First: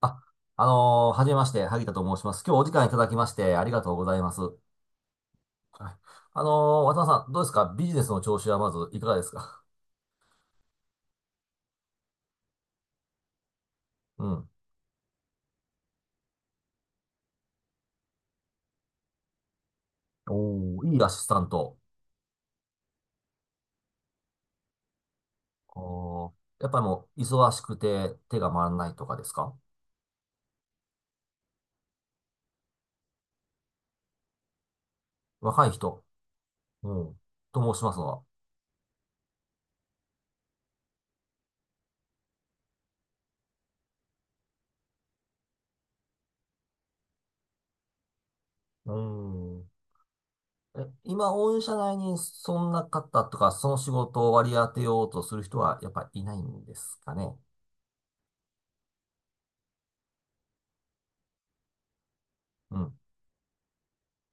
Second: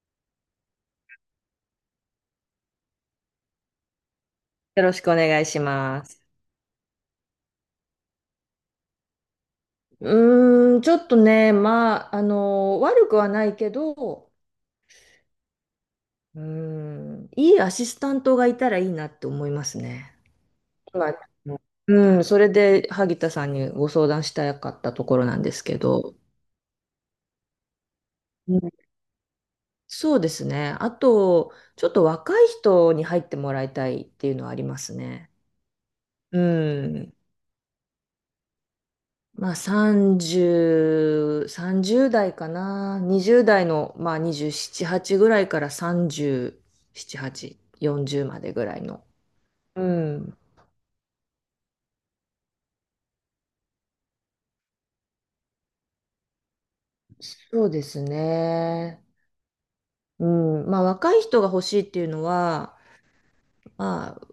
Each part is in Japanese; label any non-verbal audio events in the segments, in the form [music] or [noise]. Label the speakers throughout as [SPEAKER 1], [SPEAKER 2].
[SPEAKER 1] あ、はじめまして、萩田と申します。今日お時間いただきましてありがとうございます。
[SPEAKER 2] よろしくお願いし
[SPEAKER 1] はい。
[SPEAKER 2] ます。
[SPEAKER 1] あの渡辺さん、どうですか？ビジネスの調子はまずいかがですか？
[SPEAKER 2] うーん、ちょっとね、まあ、悪くはないけ
[SPEAKER 1] う
[SPEAKER 2] ど、
[SPEAKER 1] ん。
[SPEAKER 2] うーん、いいアシスタントがいたらいいなって思いますね。
[SPEAKER 1] おー、いいア
[SPEAKER 2] まあ
[SPEAKER 1] シスタント。
[SPEAKER 2] うん、それで萩田さんにご相談したかったところなんですけど、
[SPEAKER 1] おー、やっぱりもう、忙しくて手が
[SPEAKER 2] う
[SPEAKER 1] 回
[SPEAKER 2] ん、
[SPEAKER 1] らないとかですか？
[SPEAKER 2] そうですね。あと、ちょっと若い人に入ってもらいたいっていうのはありますね。
[SPEAKER 1] 若い人。
[SPEAKER 2] う
[SPEAKER 1] う
[SPEAKER 2] ん。
[SPEAKER 1] ん。と申しますのは？
[SPEAKER 2] まあ30代かな。20代の、まあ27、8ぐらいから37、8、40までぐらい
[SPEAKER 1] う
[SPEAKER 2] の。
[SPEAKER 1] ん。
[SPEAKER 2] うん。
[SPEAKER 1] え、今、御社内にそんな方とか、その仕事を割り当てようとする人は、やっぱいないんですかね？
[SPEAKER 2] そうですね。うん。まあ若い人が欲しいっていうの
[SPEAKER 1] う
[SPEAKER 2] は、
[SPEAKER 1] ん。
[SPEAKER 2] まあ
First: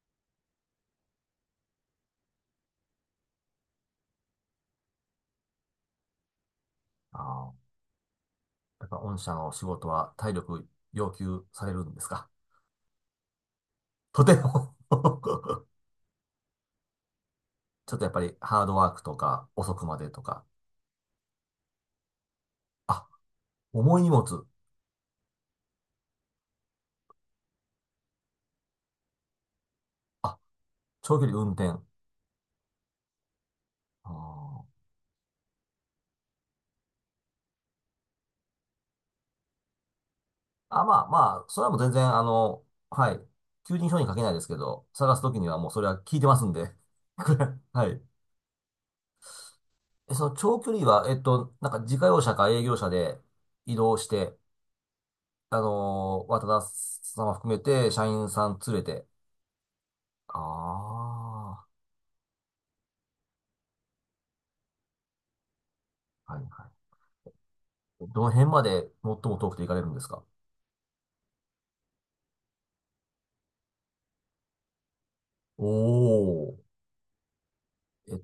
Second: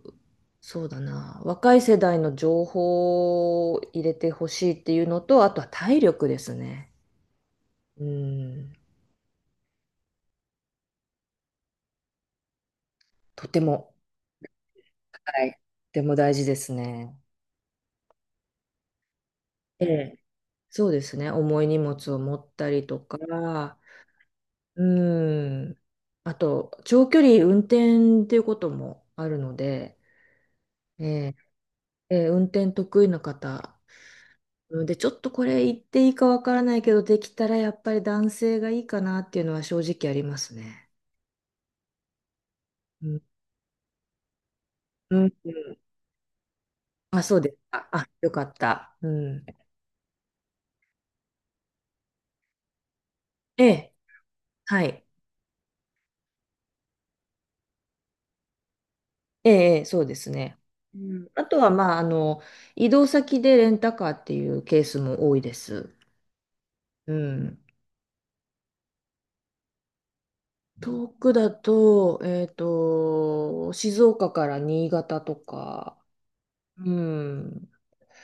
[SPEAKER 2] そうだな。若い世代の情報を入れてほしいっていうのと、あとは体力ですね。
[SPEAKER 1] あー、
[SPEAKER 2] うん。
[SPEAKER 1] やっぱ御社の仕事は体力要求されるんですか？
[SPEAKER 2] とても、
[SPEAKER 1] [laughs] とても
[SPEAKER 2] はい。と
[SPEAKER 1] [laughs]
[SPEAKER 2] ても大事ですね。
[SPEAKER 1] ちょっとやっぱりハードワークとか遅く
[SPEAKER 2] え
[SPEAKER 1] まで
[SPEAKER 2] え、
[SPEAKER 1] とか、
[SPEAKER 2] そうですね、重い荷物を持ったりと
[SPEAKER 1] あ、
[SPEAKER 2] か、
[SPEAKER 1] 重い荷物、
[SPEAKER 2] うん、あと、長距離運転っていうこともあるので、
[SPEAKER 1] あ、長距
[SPEAKER 2] え
[SPEAKER 1] 離運転。
[SPEAKER 2] 運転得意な方、
[SPEAKER 1] あー、
[SPEAKER 2] うんで、ちょっとこれ言っていいかわからないけど、できたらやっぱり男性がいいかなっていうのは正直あります
[SPEAKER 1] あ、
[SPEAKER 2] ね。
[SPEAKER 1] まあまあ、それはもう全然
[SPEAKER 2] う
[SPEAKER 1] はい、
[SPEAKER 2] ん、
[SPEAKER 1] 求人票に書けないですけど、探
[SPEAKER 2] う
[SPEAKER 1] す
[SPEAKER 2] ん、
[SPEAKER 1] ときにはもうそれは聞いてますんで。
[SPEAKER 2] あ、そうです
[SPEAKER 1] [laughs] は
[SPEAKER 2] か。
[SPEAKER 1] い。
[SPEAKER 2] あ、よかった。うん、
[SPEAKER 1] え、その長距離は、なんか自家用車か営業車で
[SPEAKER 2] え
[SPEAKER 1] 移
[SPEAKER 2] え、
[SPEAKER 1] 動して、
[SPEAKER 2] はい。
[SPEAKER 1] 渡田様含めて社員さん連れて、
[SPEAKER 2] ええ、ええ、そうです
[SPEAKER 1] あ
[SPEAKER 2] ね。うん、あと
[SPEAKER 1] あ、
[SPEAKER 2] は、まあ、移動先でレンタカーっていうケースも多いです。
[SPEAKER 1] はいは
[SPEAKER 2] うん。
[SPEAKER 1] い。どの辺まで最も遠くて行かれるんですか？
[SPEAKER 2] 遠くだと、静岡から新潟と
[SPEAKER 1] お
[SPEAKER 2] か、
[SPEAKER 1] おー。
[SPEAKER 2] うん。
[SPEAKER 1] えっ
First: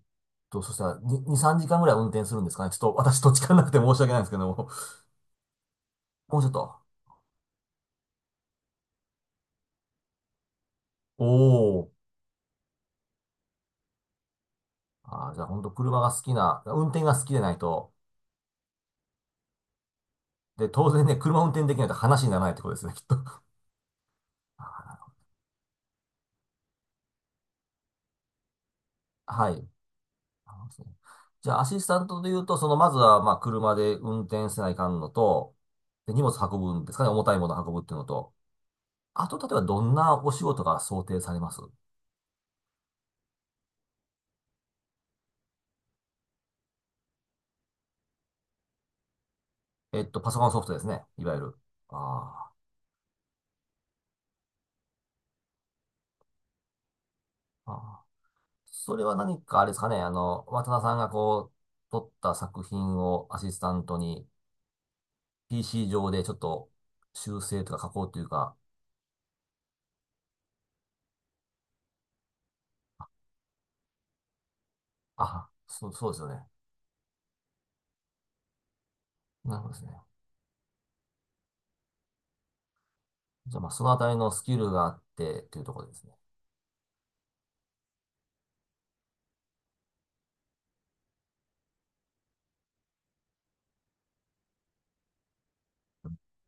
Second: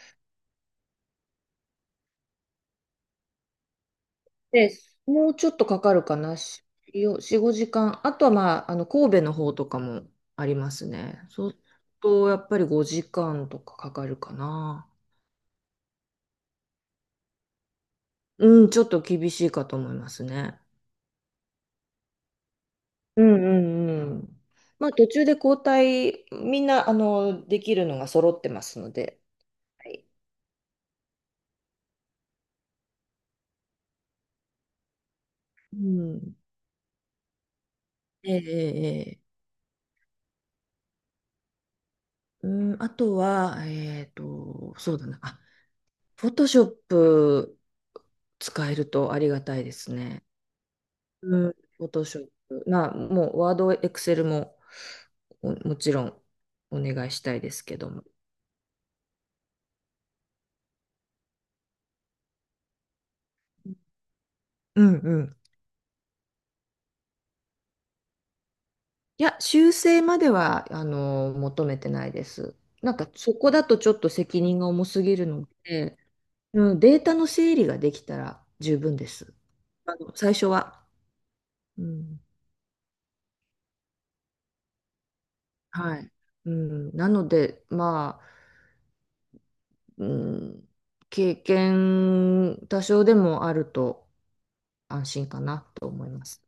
[SPEAKER 1] そしたら2、2、3時間ぐらい運転するんですかね？ちょっと私土地勘なくて申し訳ないんですけども。
[SPEAKER 2] で、もうちょっとかかるかな、
[SPEAKER 1] もうちょっと。
[SPEAKER 2] 4、5時間。あとは、まあ、神戸の方とかもありますね。
[SPEAKER 1] お
[SPEAKER 2] そうする
[SPEAKER 1] お。
[SPEAKER 2] と、やっぱり5時間とかかかるかな。
[SPEAKER 1] あー、じゃあ本当車が好きな、運転が好きでないと。
[SPEAKER 2] うん、ちょっと厳しいかと思いますね。
[SPEAKER 1] で、当然ね、車運転できないと話にならないってことですね、きっと。
[SPEAKER 2] うん
[SPEAKER 1] [laughs]
[SPEAKER 2] うんうん。まあ、
[SPEAKER 1] あ
[SPEAKER 2] 途中で交代、みんな、できるのが揃ってますので。
[SPEAKER 1] ー、はい。
[SPEAKER 2] はい。
[SPEAKER 1] そうじゃあ、アシスタントで言うと、その、まずは、まあ、車で運転せないかんのと、
[SPEAKER 2] う
[SPEAKER 1] で、荷物
[SPEAKER 2] ん。
[SPEAKER 1] 運ぶんですかね、重たいもの運ぶっていうのと、
[SPEAKER 2] ええええ。
[SPEAKER 1] あと、例えば、どんなお仕事が想定されます？
[SPEAKER 2] うん、あとは、そうだな。あ、フォトショップ使えるとありがたいですね。
[SPEAKER 1] パソコンソフトですね。いわゆ
[SPEAKER 2] うん、
[SPEAKER 1] る。
[SPEAKER 2] フォトショッ
[SPEAKER 1] あ
[SPEAKER 2] プ。まあ、もう、ワード、エクセルも、おもちろん、お願いしたいです
[SPEAKER 1] ー、
[SPEAKER 2] けど
[SPEAKER 1] あ
[SPEAKER 2] も。
[SPEAKER 1] ー。それは何かあれですかね。渡田さんがこう、撮った作品をアシスタントに
[SPEAKER 2] うんうん。
[SPEAKER 1] PC 上でちょっと修正とか加工というか、
[SPEAKER 2] いや、修正までは、求めてないです。なんか、そこだとちょっと責任が重すぎるの
[SPEAKER 1] あ、そう、
[SPEAKER 2] で、
[SPEAKER 1] そうですよね。
[SPEAKER 2] うん、データの整理ができたら十分です。
[SPEAKER 1] なるほどですね。
[SPEAKER 2] 最初は。うん、
[SPEAKER 1] じゃあまあ、そのあたりのスキルがあってというところで
[SPEAKER 2] は
[SPEAKER 1] す
[SPEAKER 2] い。
[SPEAKER 1] ね。
[SPEAKER 2] うん、なので、まあ、うん、経験多少でもあると安心かなと思います。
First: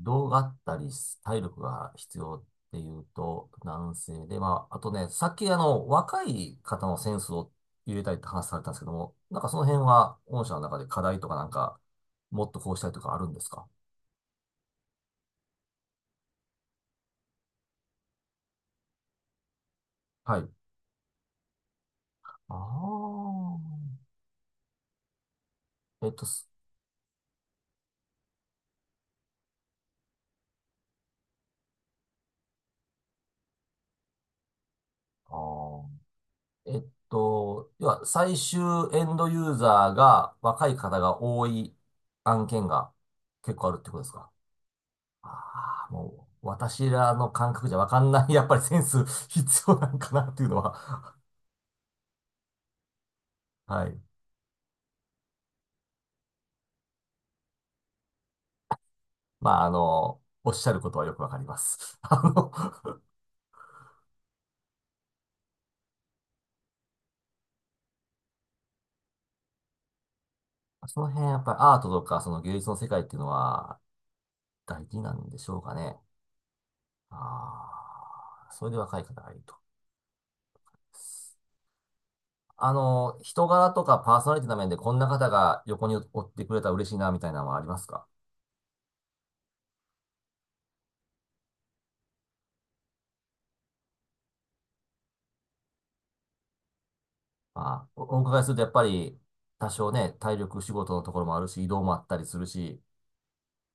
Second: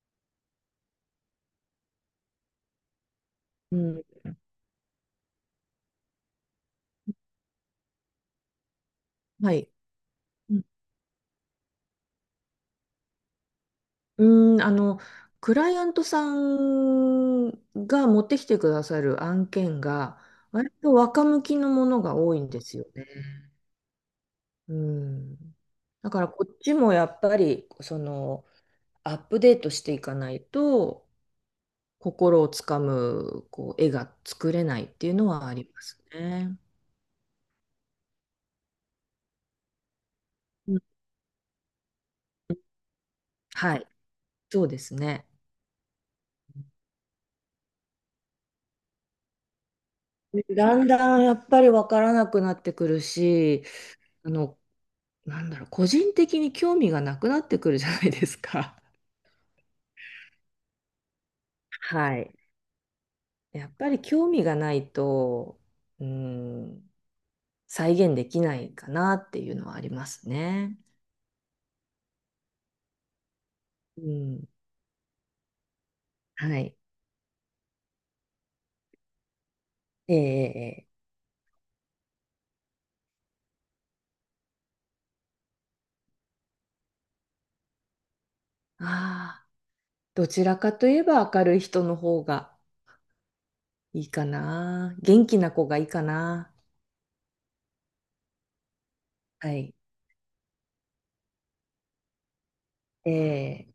[SPEAKER 1] 動があったり、体力が必要っていうと、
[SPEAKER 2] う
[SPEAKER 1] 男
[SPEAKER 2] ん、
[SPEAKER 1] 性で、まあ、あとね、さっき若い方のセンスを入れたいって話されたんですけども、なんか
[SPEAKER 2] は
[SPEAKER 1] その
[SPEAKER 2] い。
[SPEAKER 1] 辺は、御社の
[SPEAKER 2] う
[SPEAKER 1] 中で課題とかなんか、もっとこうしたいとかあるんですか？
[SPEAKER 2] ん、うん、クライアントさんが持ってきてくださる案件が、
[SPEAKER 1] はい。
[SPEAKER 2] 割と若向きのものが多いんですよね。
[SPEAKER 1] あ
[SPEAKER 2] うん。
[SPEAKER 1] あ。え
[SPEAKER 2] だ
[SPEAKER 1] っ
[SPEAKER 2] か
[SPEAKER 1] と、
[SPEAKER 2] らこ
[SPEAKER 1] す
[SPEAKER 2] っちもやっぱり、アップデートしていかないと、心をつかむこう絵が作れないっていうの
[SPEAKER 1] あ
[SPEAKER 2] はありま
[SPEAKER 1] ー
[SPEAKER 2] すね。
[SPEAKER 1] えっと、要は、最終エンドユーザーが若
[SPEAKER 2] う
[SPEAKER 1] い
[SPEAKER 2] ん、
[SPEAKER 1] 方が多い案件が結構あ
[SPEAKER 2] は
[SPEAKER 1] るっ
[SPEAKER 2] い、
[SPEAKER 1] てことですか？
[SPEAKER 2] そうですね。
[SPEAKER 1] ああ、もう、私らの感覚じゃわかんない、[laughs] やっぱりセンス必要なんかなっていうの
[SPEAKER 2] だん
[SPEAKER 1] は、
[SPEAKER 2] だんやっぱり分からなくなってくるし、
[SPEAKER 1] はい。
[SPEAKER 2] あの、個人的に興味がなくなってくるじゃないですか。
[SPEAKER 1] まあ、おっしゃることはよくわかります。[laughs]
[SPEAKER 2] はい。やっぱり興味がないと、うん、再現できないかなっていうのはありますね。
[SPEAKER 1] [laughs] その辺、やっぱりアートとか、その芸術の世界っていうのは、
[SPEAKER 2] うん。
[SPEAKER 1] 大事なんでしょうかね。
[SPEAKER 2] はい。
[SPEAKER 1] ああ、それで若い方がいると。
[SPEAKER 2] ええええ。
[SPEAKER 1] 人柄とかパーソナリティの面で、こんな方が横におってくれたら嬉しいな、みたいなのはありますか？
[SPEAKER 2] ああ、どちらかといえば明るい人の方が。いいかな。元気な子がいいかな。
[SPEAKER 1] まあ、お伺いすると、やっぱり、
[SPEAKER 2] は
[SPEAKER 1] 多
[SPEAKER 2] い。
[SPEAKER 1] 少ね、体力仕事のところもあるし、移動もあったりするし、
[SPEAKER 2] ええ、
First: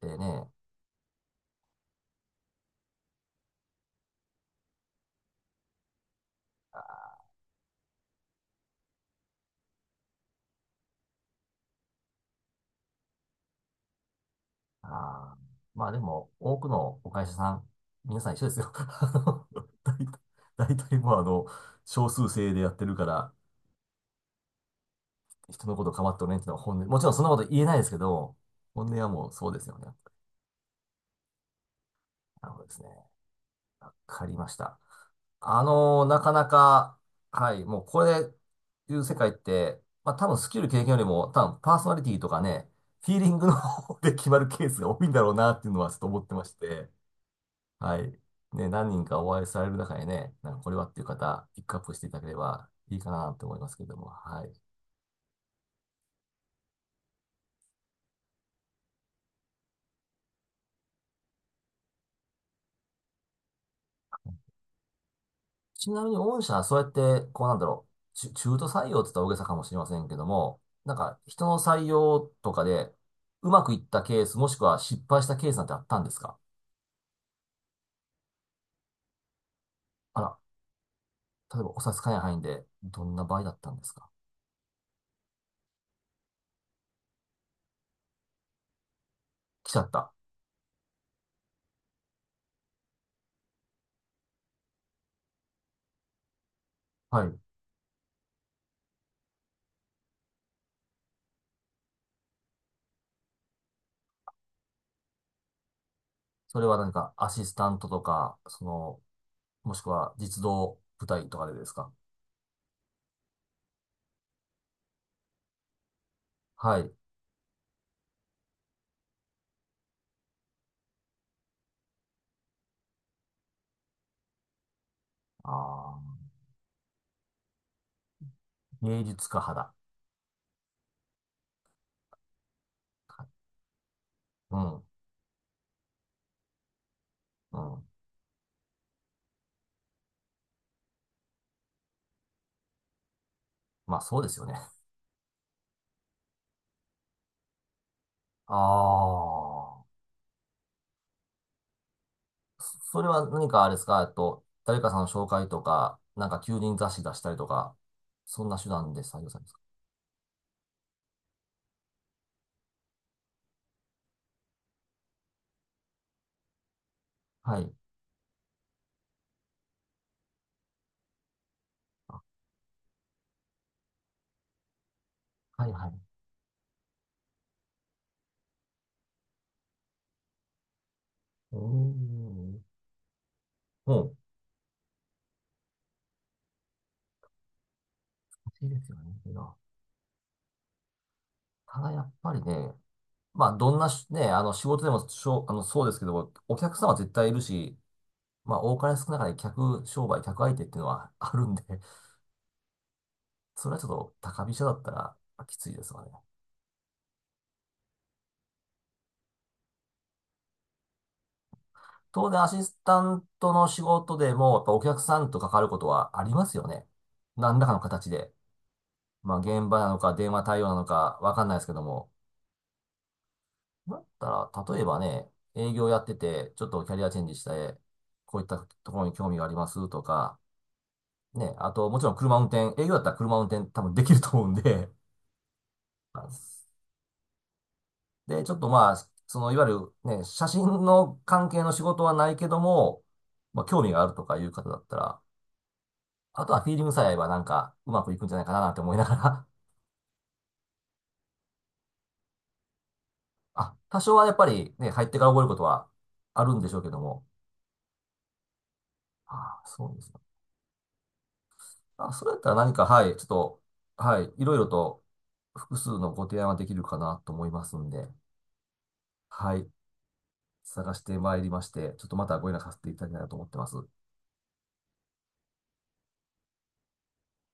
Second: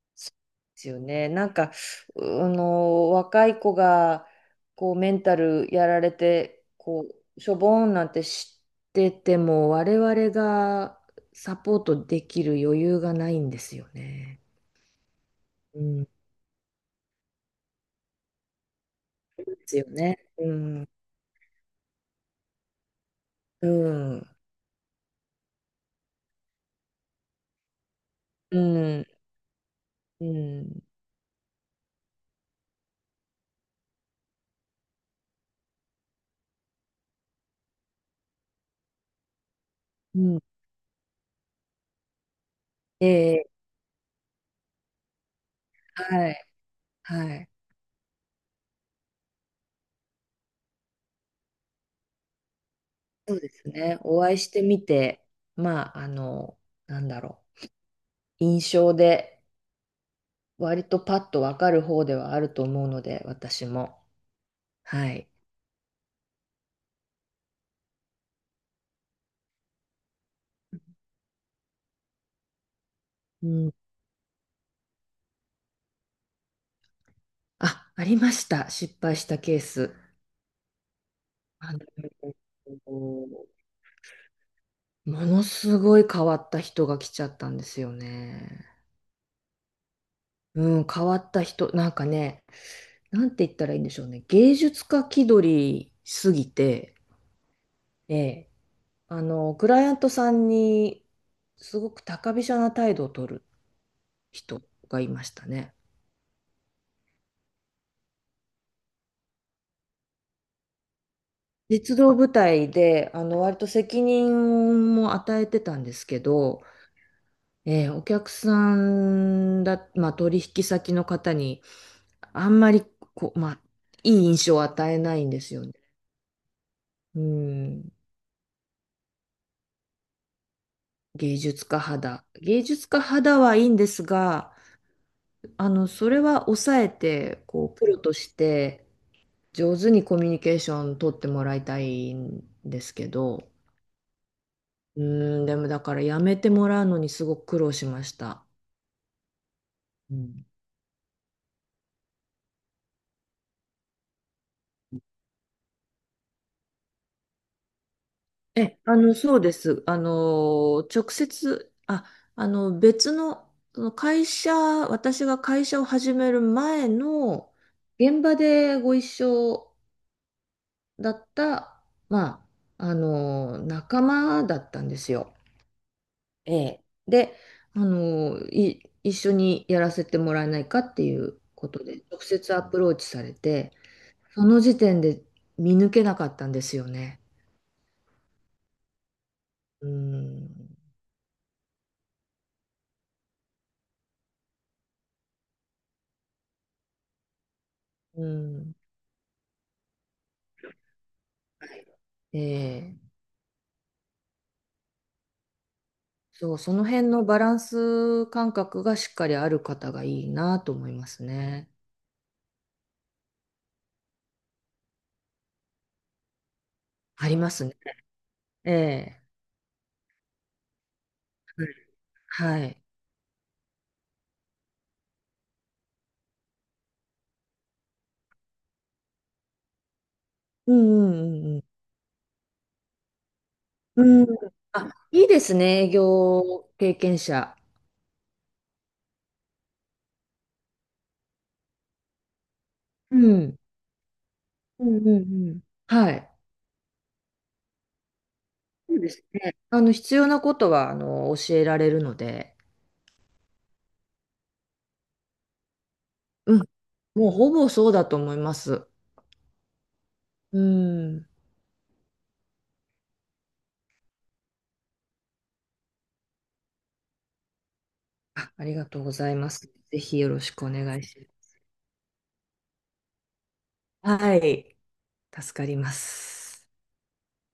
[SPEAKER 1] で
[SPEAKER 2] そう
[SPEAKER 1] ね、
[SPEAKER 2] ですよね。なんか、うあの、若い子が、こう、メンタルやられて、こう、しょぼーんなんて知ってても、我々がサポートできる余裕がないんですよね。
[SPEAKER 1] あー、
[SPEAKER 2] う
[SPEAKER 1] まあで
[SPEAKER 2] ん。で
[SPEAKER 1] も、多くのお会社さん、皆さん一緒ですよ。[laughs]
[SPEAKER 2] すよ
[SPEAKER 1] 大
[SPEAKER 2] ね。
[SPEAKER 1] 体、
[SPEAKER 2] う
[SPEAKER 1] 大
[SPEAKER 2] ん。
[SPEAKER 1] 体もう少数制でやってるから、
[SPEAKER 2] うん。
[SPEAKER 1] 人のこと構っておれんっていうのは本音。もちろんそんなこと言えないですけど、
[SPEAKER 2] う
[SPEAKER 1] 本音
[SPEAKER 2] ん。
[SPEAKER 1] はもうそうですよね。
[SPEAKER 2] うん。
[SPEAKER 1] なるほどですね。わかりました。なかなか、はい、もうこれ、いう世界って、まあ
[SPEAKER 2] う
[SPEAKER 1] 多分
[SPEAKER 2] ん。
[SPEAKER 1] スキル経験よりも、多分パーソナリティとかね、フィーリン
[SPEAKER 2] え
[SPEAKER 1] グの
[SPEAKER 2] え、
[SPEAKER 1] 方で決まるケースが多いんだろうなっていうのはちょっと思っ
[SPEAKER 2] は
[SPEAKER 1] てま
[SPEAKER 2] い。
[SPEAKER 1] して、
[SPEAKER 2] はい。
[SPEAKER 1] はい。ね、何人かお会いされる中でね、なんかこれはっていう方、ピックアップしていただければいいかな
[SPEAKER 2] そう
[SPEAKER 1] と
[SPEAKER 2] で
[SPEAKER 1] 思いま
[SPEAKER 2] す
[SPEAKER 1] すけれど
[SPEAKER 2] ね。
[SPEAKER 1] も、
[SPEAKER 2] お会い
[SPEAKER 1] は
[SPEAKER 2] して
[SPEAKER 1] い。
[SPEAKER 2] みて、まあ、なんだろ印象で、割とパッとわかる方ではあると思うので、私も。はい。
[SPEAKER 1] ちなみに御社はそうやって、こうなんだろう、中途採用って言ったら大げさかもしれませんけども、なんか人の採用とかで、
[SPEAKER 2] う
[SPEAKER 1] うまく
[SPEAKER 2] ん。
[SPEAKER 1] いったケース、もしくは失敗したケースなんてあったんですか？
[SPEAKER 2] あ、ありました。失敗したケース。
[SPEAKER 1] あら、例えば
[SPEAKER 2] あ
[SPEAKER 1] お
[SPEAKER 2] の、
[SPEAKER 1] 差し支えない範囲で、どんな場合だったんですか？
[SPEAKER 2] ものすごい変わった人が来ちゃったんですよね。
[SPEAKER 1] 来ちゃった。
[SPEAKER 2] うん、変わった人、なんかね、なんて言ったらいいんでしょうね。芸術家気取りすぎて、
[SPEAKER 1] はい。
[SPEAKER 2] ええクライアントさんにすごく高飛車な態度を取る人がいましたね。
[SPEAKER 1] それは何かアシスタントとか、その、もしくは実動部隊とかでですか？
[SPEAKER 2] 実動部隊で、割と責任も与えてたんですけど、
[SPEAKER 1] はい。
[SPEAKER 2] えーお客さんだ、まあ、取引先の方にあんまりこう、まあ、いい印象を与えないんですよね。
[SPEAKER 1] ああ。
[SPEAKER 2] うん、
[SPEAKER 1] 芸術家派だ。
[SPEAKER 2] 芸術家肌。芸術家
[SPEAKER 1] はい。
[SPEAKER 2] 肌はいいんですが、
[SPEAKER 1] うん。
[SPEAKER 2] それは抑えて、
[SPEAKER 1] う
[SPEAKER 2] こう、
[SPEAKER 1] ん。
[SPEAKER 2] プロとして、上手にコミュニケーション取ってもらいたいんですけど、
[SPEAKER 1] まあ、そうですよね。
[SPEAKER 2] うーん、でもだからやめてもらうのにすごく苦労しました。
[SPEAKER 1] ああ。
[SPEAKER 2] うん。
[SPEAKER 1] それは何かあれですか？誰かさんの紹介とか、なんか求人雑誌出したりとか、そんな手
[SPEAKER 2] え、
[SPEAKER 1] 段
[SPEAKER 2] あ
[SPEAKER 1] で
[SPEAKER 2] の、
[SPEAKER 1] 採用
[SPEAKER 2] そ
[SPEAKER 1] さ
[SPEAKER 2] う
[SPEAKER 1] れま
[SPEAKER 2] で
[SPEAKER 1] すか？
[SPEAKER 2] す。直接、別の、その会社、私が会社を始める前の
[SPEAKER 1] はい。
[SPEAKER 2] 現場でご一緒だった、
[SPEAKER 1] あ、
[SPEAKER 2] まあ、仲間だったんですよ。
[SPEAKER 1] はいはい。
[SPEAKER 2] ええ。で、一緒にやらせてもらえないかっていう
[SPEAKER 1] うー
[SPEAKER 2] ことで、直接
[SPEAKER 1] ん。
[SPEAKER 2] アプローチされて、
[SPEAKER 1] もう、
[SPEAKER 2] その時点で見抜けなかったんですよね。
[SPEAKER 1] 欲しいですよね。いいな。
[SPEAKER 2] うん。
[SPEAKER 1] ただやっぱりね、まあ、どんなしね、仕事でもしょう、そうですけど、お客様は絶対いるし、
[SPEAKER 2] う
[SPEAKER 1] まあ、
[SPEAKER 2] ん。
[SPEAKER 1] 多かれ少なかれ客商売、客相手っていうのはあるんで、
[SPEAKER 2] はい、ええ。
[SPEAKER 1] それはちょっと高飛車だったらきついですわね。
[SPEAKER 2] そう、その辺のバランス感覚がしっかりある方がいいなと思いますね。
[SPEAKER 1] 当然アシスタントの仕事でも、やっぱお客さんと関わることはありますよね。
[SPEAKER 2] ありま
[SPEAKER 1] 何
[SPEAKER 2] す
[SPEAKER 1] らか
[SPEAKER 2] ね。
[SPEAKER 1] の形で。
[SPEAKER 2] ええ。
[SPEAKER 1] まあ、現場なのか、電話対応なのか、わかんないですけども。
[SPEAKER 2] はい。
[SPEAKER 1] だったら、例えばね、営業やってて、ちょっとキャリアチェンジして、こういったところに興味がありますとか、
[SPEAKER 2] うんうん
[SPEAKER 1] ね、
[SPEAKER 2] うん
[SPEAKER 1] あと、もちろん車運転、営業だったら車運転多分
[SPEAKER 2] う
[SPEAKER 1] できる
[SPEAKER 2] ん。うん。
[SPEAKER 1] と思うん
[SPEAKER 2] あ、
[SPEAKER 1] で、[laughs]
[SPEAKER 2] いいですね、営業経験者。
[SPEAKER 1] で、ちょっとまあ、その、いわゆるね、写真の関係の仕事はないけども、
[SPEAKER 2] うん。
[SPEAKER 1] まあ、興味があるとかいう方だ
[SPEAKER 2] う
[SPEAKER 1] った
[SPEAKER 2] んうん
[SPEAKER 1] ら、
[SPEAKER 2] うん。はい。
[SPEAKER 1] あとはフィーリングさえ合えばなんかうまくいくんじゃないかななんて思
[SPEAKER 2] そ
[SPEAKER 1] い
[SPEAKER 2] う
[SPEAKER 1] な
[SPEAKER 2] で
[SPEAKER 1] が
[SPEAKER 2] す
[SPEAKER 1] ら
[SPEAKER 2] ね。必要なことは、教えられるので、
[SPEAKER 1] [laughs] あ、多少はやっぱりね、入ってから覚えることはある
[SPEAKER 2] う
[SPEAKER 1] んで
[SPEAKER 2] ん。
[SPEAKER 1] しょうけども。
[SPEAKER 2] もうほぼそうだと思います。
[SPEAKER 1] ああ、そうですか。
[SPEAKER 2] うん。
[SPEAKER 1] あ、それやったら何か、はい、ちょっと、はい、いろいろと複数のご提案はできるかなと思いますんで、
[SPEAKER 2] あ、ありがとうございま
[SPEAKER 1] はい、
[SPEAKER 2] す。ぜひよろしくお
[SPEAKER 1] 探
[SPEAKER 2] 願
[SPEAKER 1] し
[SPEAKER 2] い
[SPEAKER 1] て
[SPEAKER 2] し
[SPEAKER 1] まいりまして、ちょっとまたご連絡させていただきたいなと思ってます。
[SPEAKER 2] ます。はい。助かります。